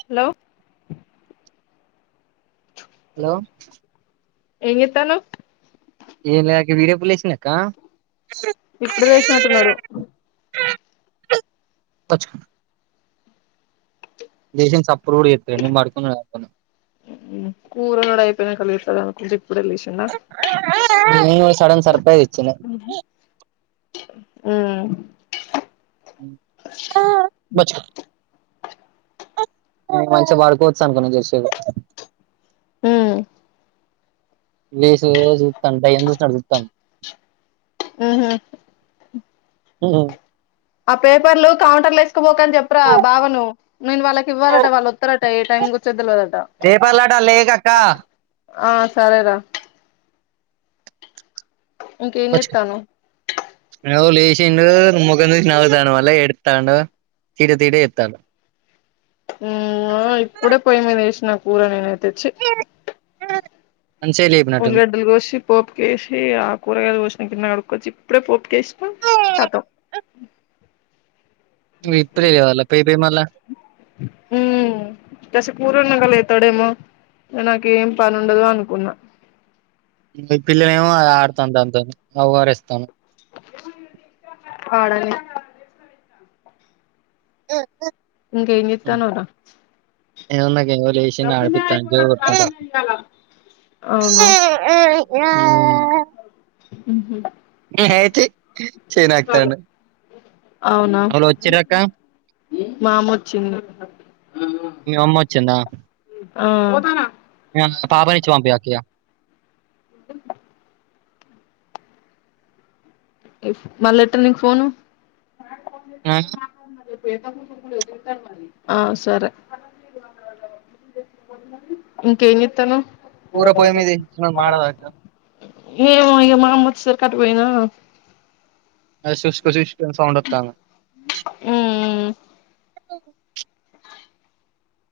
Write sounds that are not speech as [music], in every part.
Hello hello ఏంచేత్తనావ్ ఏం లే అక్క వీడెప్పుడు లేచిండు అక్క ఇప్పుడే లేసినట్టున్నాడు లేసిన సప్పుడు కూడా సేతలే నేను పడుకున్నాడనుకున్నా కురోండుడు అయిపోయినాక లేస్తాడు అనుకుంటే ఇప్పుడే లేచి సడన్ సర్ప్రైజ్ ఇచ్చిండు ఉ బచ్చుకో నేను మంచిగ పడుకోవచ్చు అనుకున్న జర్సేపు ఉమ్ లేసు చూస్తాండు దయం సుస్తునటు సుస్తాండు ఉహు ఉహు ఆ పేపర్లు కౌంటర్ లో వేసుకుపోకని చెప్పురా బావను నేను వాళ్ళకి ఇవ్వాలట వల్లోతరట ఏ టైమ్ కొచ్చేది తెల్వదట రేపల్లాట లేయకక్క ఆ సరేరా ఇంకేం చేస్తున్నావ్ నవు లేసిండు మొఖం చూసి నవుతాండు మళ్ళ ఎడుతాండు తిడే తీడే ఎత్తాను ఇంగో ఇప్పుడే పొయ్యి మీద ఎసిన కూర నేనయితే చి మంచిగా లేపినట్టుంది ఉల్లిగడ్డలు కోసి పోపుకేసి ఆ కూరగాయలు కోసిన గిన్నె కడుక్కొచ్చి ఇప్పుడే పోపు కేసిన ఇప్పుడె లేవల పోయిపోయి మళ్ళా ఉమ్మ్ కాసేపు కూరోండినంక లేత్తాడేమో ఇగ నాకేం పనుండదు అనుకున్న మీ పిల్లనేమో ఆడతాంది దానితోని ఓఆర్ఎస్ తోని ఆడని ఇంకేం చేత్తాన్నావ్ రా ఏముందక్క ఇగో లే సింది ఆడ్పిత్తన్న జో కొట్టుకుంటా ఉమ్మ్ మ్మ్ఉహ్మ్ హేహై తీ చెయి నాకుతాండు అవునా మా అమ వచ్చింది మి అమ్మ వచ్చిందా ఆ పాపనిచ్చి పంపియ్ అక్కయ్య మల్లేట్ట నికు ఫోను ఆ, ఆ సరే ఇంకేం చేతానవ్ కూర పొయ్యి మీద ఇచ్చిన మాడదాక ఏమో ఇగ మా అమ్మ వొచ్చేసరికి అటు పోయినా అది సుస్క్ సుస్కు్ అని సౌండ్ ఓతాంది ఉమ్మ్మ్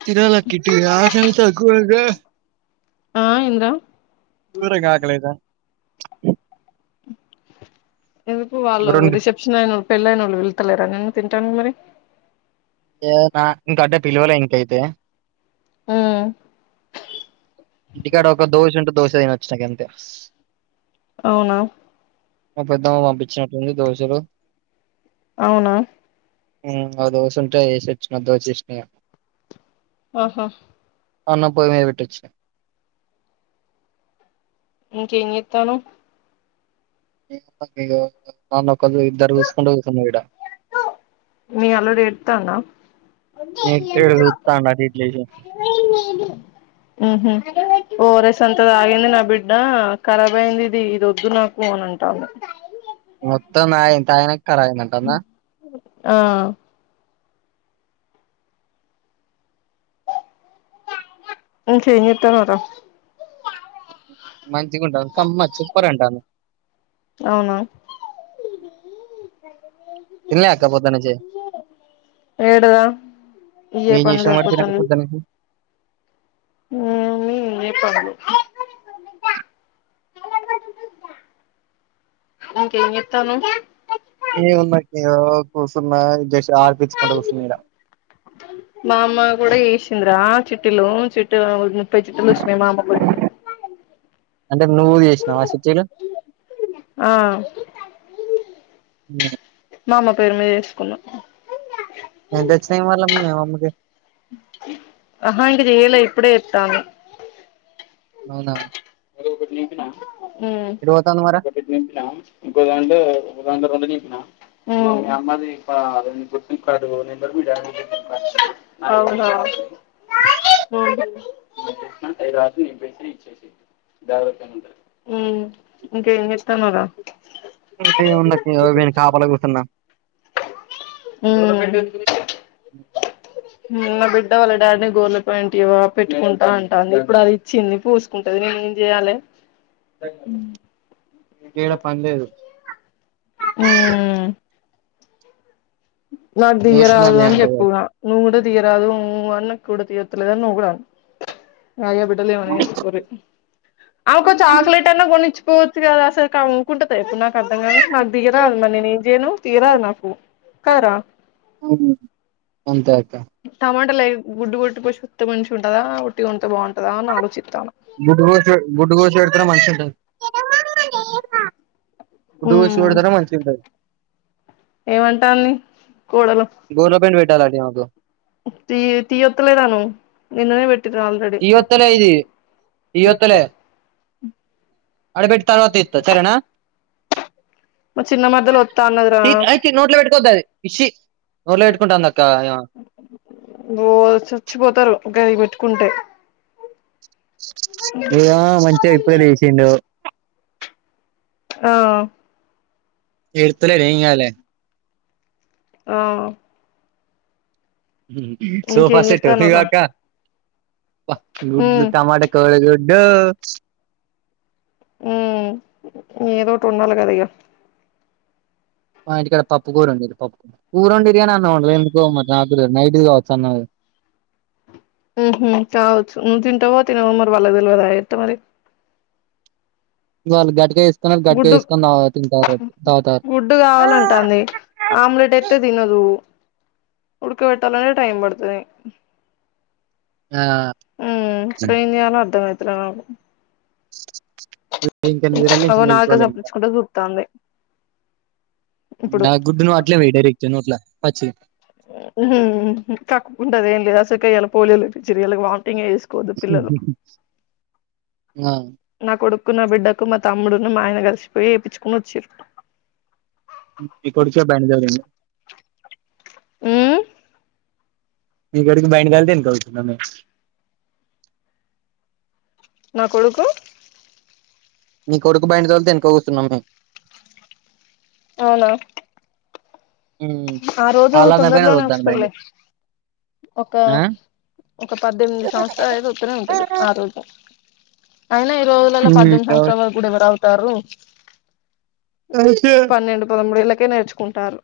తినాలక్కా ఇంటికి పోయి ఆకలి అయితాంది ఘోరంగా ఆ ఏందిరా ఘోరంగా ఆకలయిదా ఎందుకు వాళ్ళు రెండు రిసెప్షన్ అయినోళ్ళు పెళ్లి అయినోళ్ళు పిలుతలేరా నిన్ను తింటానికి మరి ఏమో నా ఇంక అంటే పిలువలే ఇంకైతే ఉమ్ ఇంటికాడ ఒక దోశ ఉంటే దోశ తి ఇగ అంతే అవునా మా పెద్దమ్మ పంపించినట్టుంది దోశాలు అవునా ఉమ్మ్ ఆ దోసుంటే ఏసిచ్చిన దోచేసిన ఇగ ఆహా అన్న పోయి మీది పెట్టొచిన ఇంకేం చెత్తన్నావ్ నన్ను ఇగో నన్ను ఒక్కళ్ళు ఇద్దరు చుసుకుంటా కూర్చున్నారు ఇడ మీ అల్లుడు ఏడుత్తాండా నేక్ పిరియడు చూత్తాండు అటు ఇటు లేచి మ్మ్ఉహ్మ్ ఓఆర్ఎస్ అంత తాగింది నా బిడ్డ కరాబ్ అయింది ఇది ఇది వద్దు నాకు అని అంటంది మొత్తం తాగి తాగినంక కరబ్ అయింది అంట ఆ ఏం చేత్తాన్నావ్ రా మంచిగుంటది కమ్మ సూపర్ అంటాంది అవునా తిన్లే అక్క పొద్దనుంచి ఏడరా ఇయ్యే ఏం పనులు జేసినవ్ మరి తినక సరిపోతాన్నాయి పొద్దనుంచి ఏమి జెప్పాలి ఇంకేం చేత్తవ్ నువ్ ఏ ముందక్క ఇగ కూసున్నా జర్స్ ఆడ్పించుకుంటా కూసునీడా [inaudible] మా అమ్మ గూడా ఏషిందిరా చీట్టీలు చిట్టి ముప్పై చీట్టీలు వచ్చినాయి మా అమ్మకు గూడా అంటే నువ్వు జేసినావా చీట్టీలు ఆ ఉమ్ మా అమ్మ పేరు మీద యేసుకున్నాం ఎంత వచ్చినయ్ మళ్ళ మీ అమ్మకి అహా ఇంక జేయలే ఇప్పుడే చెప్తాన్నా అవునా అదొకటి నింపిన ఉమ్ ఎటు పోతాంది మరి ఒకటి నింపిన ఇంకో దాంట్లో ఒకదాంట్లో రెండు నింపిన ఉమ్ మీ అమ్మది గుర్తింపు కార్డు నెంబర్ మీ డాడి గుర్తింపు కార్డు అవునా ఉమ్ నేన్ జేసిన అయి రాసి నింపేసి ఇచ్చేసేయ్ జాగ్రత్త గుంటది ఉమ్ ఇంక ఏం జెత్తన్నవురా అంతే ఏముందక్క ఇగో వీనికి కాపలా గూసున్న ఉమ్ ఉమ్ ఉమ్ నా బిడ్డ వాళ్ళ డాడీని గోర్ల పేయింట్ ఇయ్యవా పెట్టుకుంట అంటాంది ఇప్పుడు అది చింది పూసుకుంటది నేను ఏం జేయాలే యేడ పన్లేదు ఉమ్ నాకు నేను వచ్చిన దియ్యరాదు అన్నయ్య అని అంటది జెప్పున నువ్వు గూడా తీయరాదు ఉమ్ అన్నకు కూడా తీయొత్తలేదు అని నువ్ గూడా అన్నవ్ అయ్యో బిడ్డ వంటలు ఏమన్న చేస్కోరి ఆమెకో చాక్లెట్ అన్నా కొని ఇచ్చుకోవచ్చు గదా అసలు అనుకుంటది ఎప్పుడు నాకు అర్థం నాకు తీయ్యరాదు మరి నేను ఏం జేయను తీయరాదు నాకు కదరా అవునా అంతే అక్క టమాటాలు గుడ్డు గొట్టి పోసి వత్తే మంచిగా ఉంటదా ఉట్టి గొంతే బాగుంటదా అని ఆలోచితాన్న గుడ్డు గోసి గుడ్డు గోసి పెడుతనే మంచిగా ఉంటది గుడ్ కోసి ఉమ్ పెడితేనే మంచిగుంటది ఏమంటాంది కోడలు గోర్ల పేంయిట్ పేట్టాలంటా ఈమెకు తీ తీ ఒత్తలేదు అను నిన్ననే పె ట్టిగా ఆల్రెడీ తీయొత్తలే ఇది తీయొత్తలే ఆడబెట్టి తర్వాత దీత్త సరేనా మా చిన్న మరదలు వత్తా అన్నదిరా చీ నోట్లో పెట్టుకోవద్దు ఆది ఇషీ నోట్లో పెట్టుకుంటంది అక్కా ఓ సచ్చిపోతారు గయ్యి బెట్టుకుంటే ఇగ మంచిగా ఇప్పుడే లేసిండు ఆ ఎడ్తలేడు ఏం గాదులే ఆ సోఫా ఇంకేం సెట్ ఇగో చెత్తన్నావురా అక్క గుడ్లు ఉమ్ టమాట కోడి గుడ్డు ఉ ఏదోటి ఉండాలి కద ఇగ మా ఇంటికాడ పప్పు కూర వండీరు. పప్ కూర వండీరు కాని అన్నం వండలే ఎందుకో మరి రాతిరి నైట్ ది కావచ్చు అన్నం అదీ. ఉహు కావచ్చు నువ్ తింటవో తినవో మరి వాళ్ళకు తెల్వదా ఎట్ట మరి వాళ్ళు గట్గా జేసుకున్నారు గట్క జెసుకని తాగు తింటారు తాగుతారు డ్ కావాలంటంది ఆమ్లెట్ ఎత్తే తినదు ఉడక వెట్టాలంటే టైం పడుతది ఆ హ్మ్ ఇపుడు ఎం చేయాలో అర్థం అయితలేదు నాకు ఇంకా నిదుర నుంచి అగో నాలుక మేలుకోలే ఇంకా సప్పుడిచ్చుకుంట చూత్తాంది ఇప్పుడు ఆ గుడ్డు ను ఆట్లే వోయి డైరెక్ట్ నోట్ల పచ్చి హ్మ్మ్ కక్కుంటది ఏం లేదు అసలుకె పోలియోలు ఎపిచ్చురు ఇలా వామిటింగ్ చేస్ కోదు పిల్లలు ఆ నా కొడుక్కు, నా బిడ్డక్కు మా తమ్ముడును, మా ఆయన కలిసిపోయి ఎపిచుకొని వచ్చిర్. నీ కొడుకు బండి తోలు ఉమ్ నీ కొడుకు బండి తొలితే ఎనుక కూచునము నా కొడుకు నీ కొడుకు బండి తొలితే ఎనుక కూచునము అవునా ఉమ్ ఆ రోజు ఆళ్ళన్న పైన తొందరలోనే తోలుతాండు బండి వస్తదిలే ఒక ఆ ఒక పద్దెనిమిది సంవత్సరాలు అయితే వత్తనే ఉంటుది ఆ రోజు అయినా ఈ రోజులలో ఉమ్ పద్దెనిమిది అవును సంవత్సరాల వరకు కూడా ఎవరు ఆగుతారు? కరెక్టే పన్నెండు, పదమూడేళ్ళకె నేర్చుకుంటారు.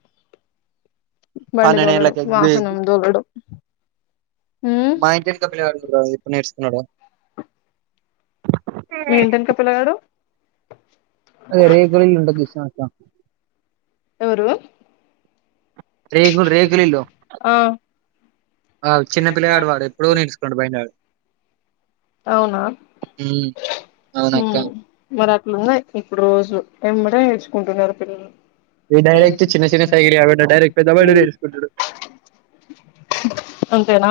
బండి దోలడం. పన్నెండేళ్ళకి వాహనం దోలడం. ఉమ్ మా ఇంటి ఎనకా పిలగాడుకి కూడా రాదు ఎప్పుడు నేర్సుకున్నాడో మీ ఇంటెన్క పిలగాడు అదే రేకుల ఇల్లు జుసిన అక్క ఎవరూ రేకులు రేకులిల్లు, ఆ ఆ చిన్న పిల్లగాడు వాడు ప్పుడో నేర్సుకుండు బండి ఆడు అవునా ఉమ్ అవునక్క ఉమ్ మరి అట్లున్నాయి ఇప్పుడు రోజులు ఎంబడే నేర్చుకుంటున్నారు పిల్లలు ఈడు డైరెక్ట్ చిన్న చిన్న సైకీళ్ళు కాకుండా డైరెక్ట్ పెద్ద బండె నేర్సుకుంటడు. అంతేనా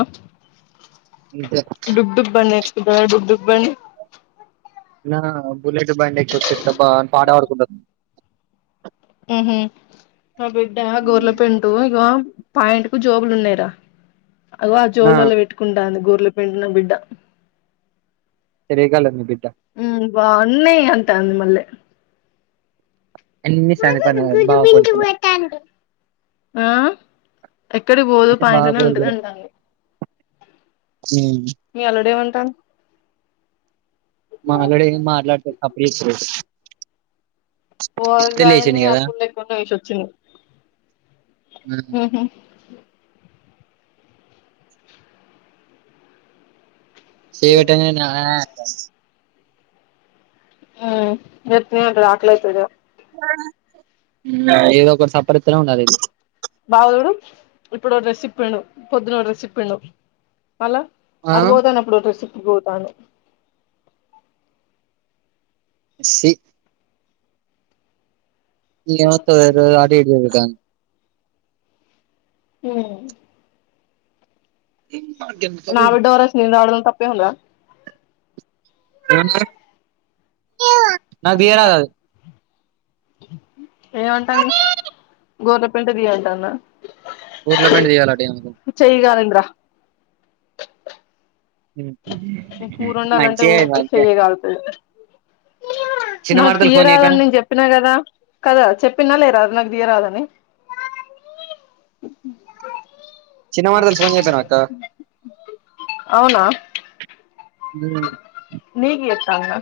ఇంతే డుగ్ డుగ్ బండి నేర్చుకుంటడు డుగ్ డుగ్ బండి నా బుల్లెట్ బండ్ ఎక్కి వచ్చిడు అబా పాడ పాడ్ ఉహు నా బిడ్డ గోర్ల పాయింటు ఇగో పాయింటుకు జోబులు ఉన్నాయిరా. అది ఆ నా జోబులలో పెట్టుకుంటాది గోర్ల పాయింటు నా బిడ్డ. తిరిగే కాళ్ళ నీ బిడ్డ ఉ బా అన్ని అంటాది మళ్ళీ అన్ని సంది పను బావా పోలికలే ఆ ఎక్కడికి పోదు అంటే బాగా పనింటనే ఉంటది పోలికలే అంటది. మీ అల్లుడు ఎవటన్ మా అల్లుడు ఏం మాట్లాడుతలే సప్పుడు జేస్తా లేద్. ఓర్ధయింది కదా అప్పుడు లేకుండా ఏచోచింద్ సి విటమిన్ ఆయక హ వేపరేయల్ రాక్లైతది గదా మా ఏదో ఒకటీ సపరితనే ఉండాలి ఇళ్లు బావ జూడు ఇప్పుడు ఓ డ్రెస్ ఇపిండు. పొద్దున్న ఓ డ్రెస్ ఇపిండు మళ్ళా. ఆ అటు వోతాను అప్పుడు ఓ డ్రెస్ ఇప్పి బోతాను. సి ఇగా ఎవతదో తెల్వదు అటు ఇటు తిరుగతాంది. ఉహ్ ఇమ్మా గేన్ నా వెడ్డోరస్ నీన్ రావడం తప్పే ఉందిరా. ఏంది అది యాద్ ఇవ్వటంద్ గొర్లపెంట్ దియాంటందా. ఊర్లా పెంట్ తీయాలంట ఏవందో చేయ్ గాలిండ్రా యే పీయే ఈ పురోండాలంటే ఊకే చేయే గాళ్తాది. చిన్న నాకు మరదలు ఫోన్ చేయపోయినా తీయరాదాని నేన్ జేప్ ప్పినా గదా కదా చెప్పినా లేరా నాగ్ దియరాదని. హుహ్ చిన్న వర్దల్ ఫోన్ జేపోయినవ్ అక్క. నీగ్ జేతందా.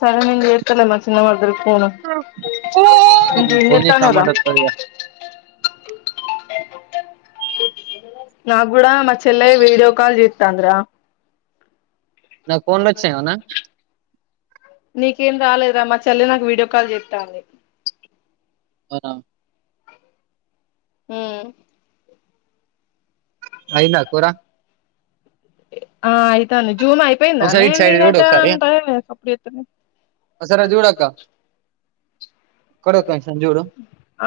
సరే నీన్ జేతలే మా చిన్న మరదలక్ ఫోను. ఇంకా ఏ ఫోన్ చేసి జేతనవ్రా రమ్మంటే వస్తది ఇగ నా గూడా మా చెల్లాయ్ వీడియో కాల్ జీతందిరా. నాకు ఫోన్లు వచ్చినాయి ఏమన్నా నీకేం రాలేదా మా చెల్లి నాకు వీడియో కాల్ జేతంది. అవునా ఉహు్ అయిందా కుర్రా ఆ అయింతాంది జూమ్ అయిప్ ఒకసారి పేందనే ఇటు సైడ్ చూడు మీదంట ఒకసారి అంటే ఏ సప్పుడ్ చేస్తలేద్ ఇక్కడ ఒక నిమిషం జూడు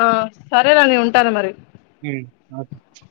ఆ సరేరా నేను ఉంటాను మరి హు హాస్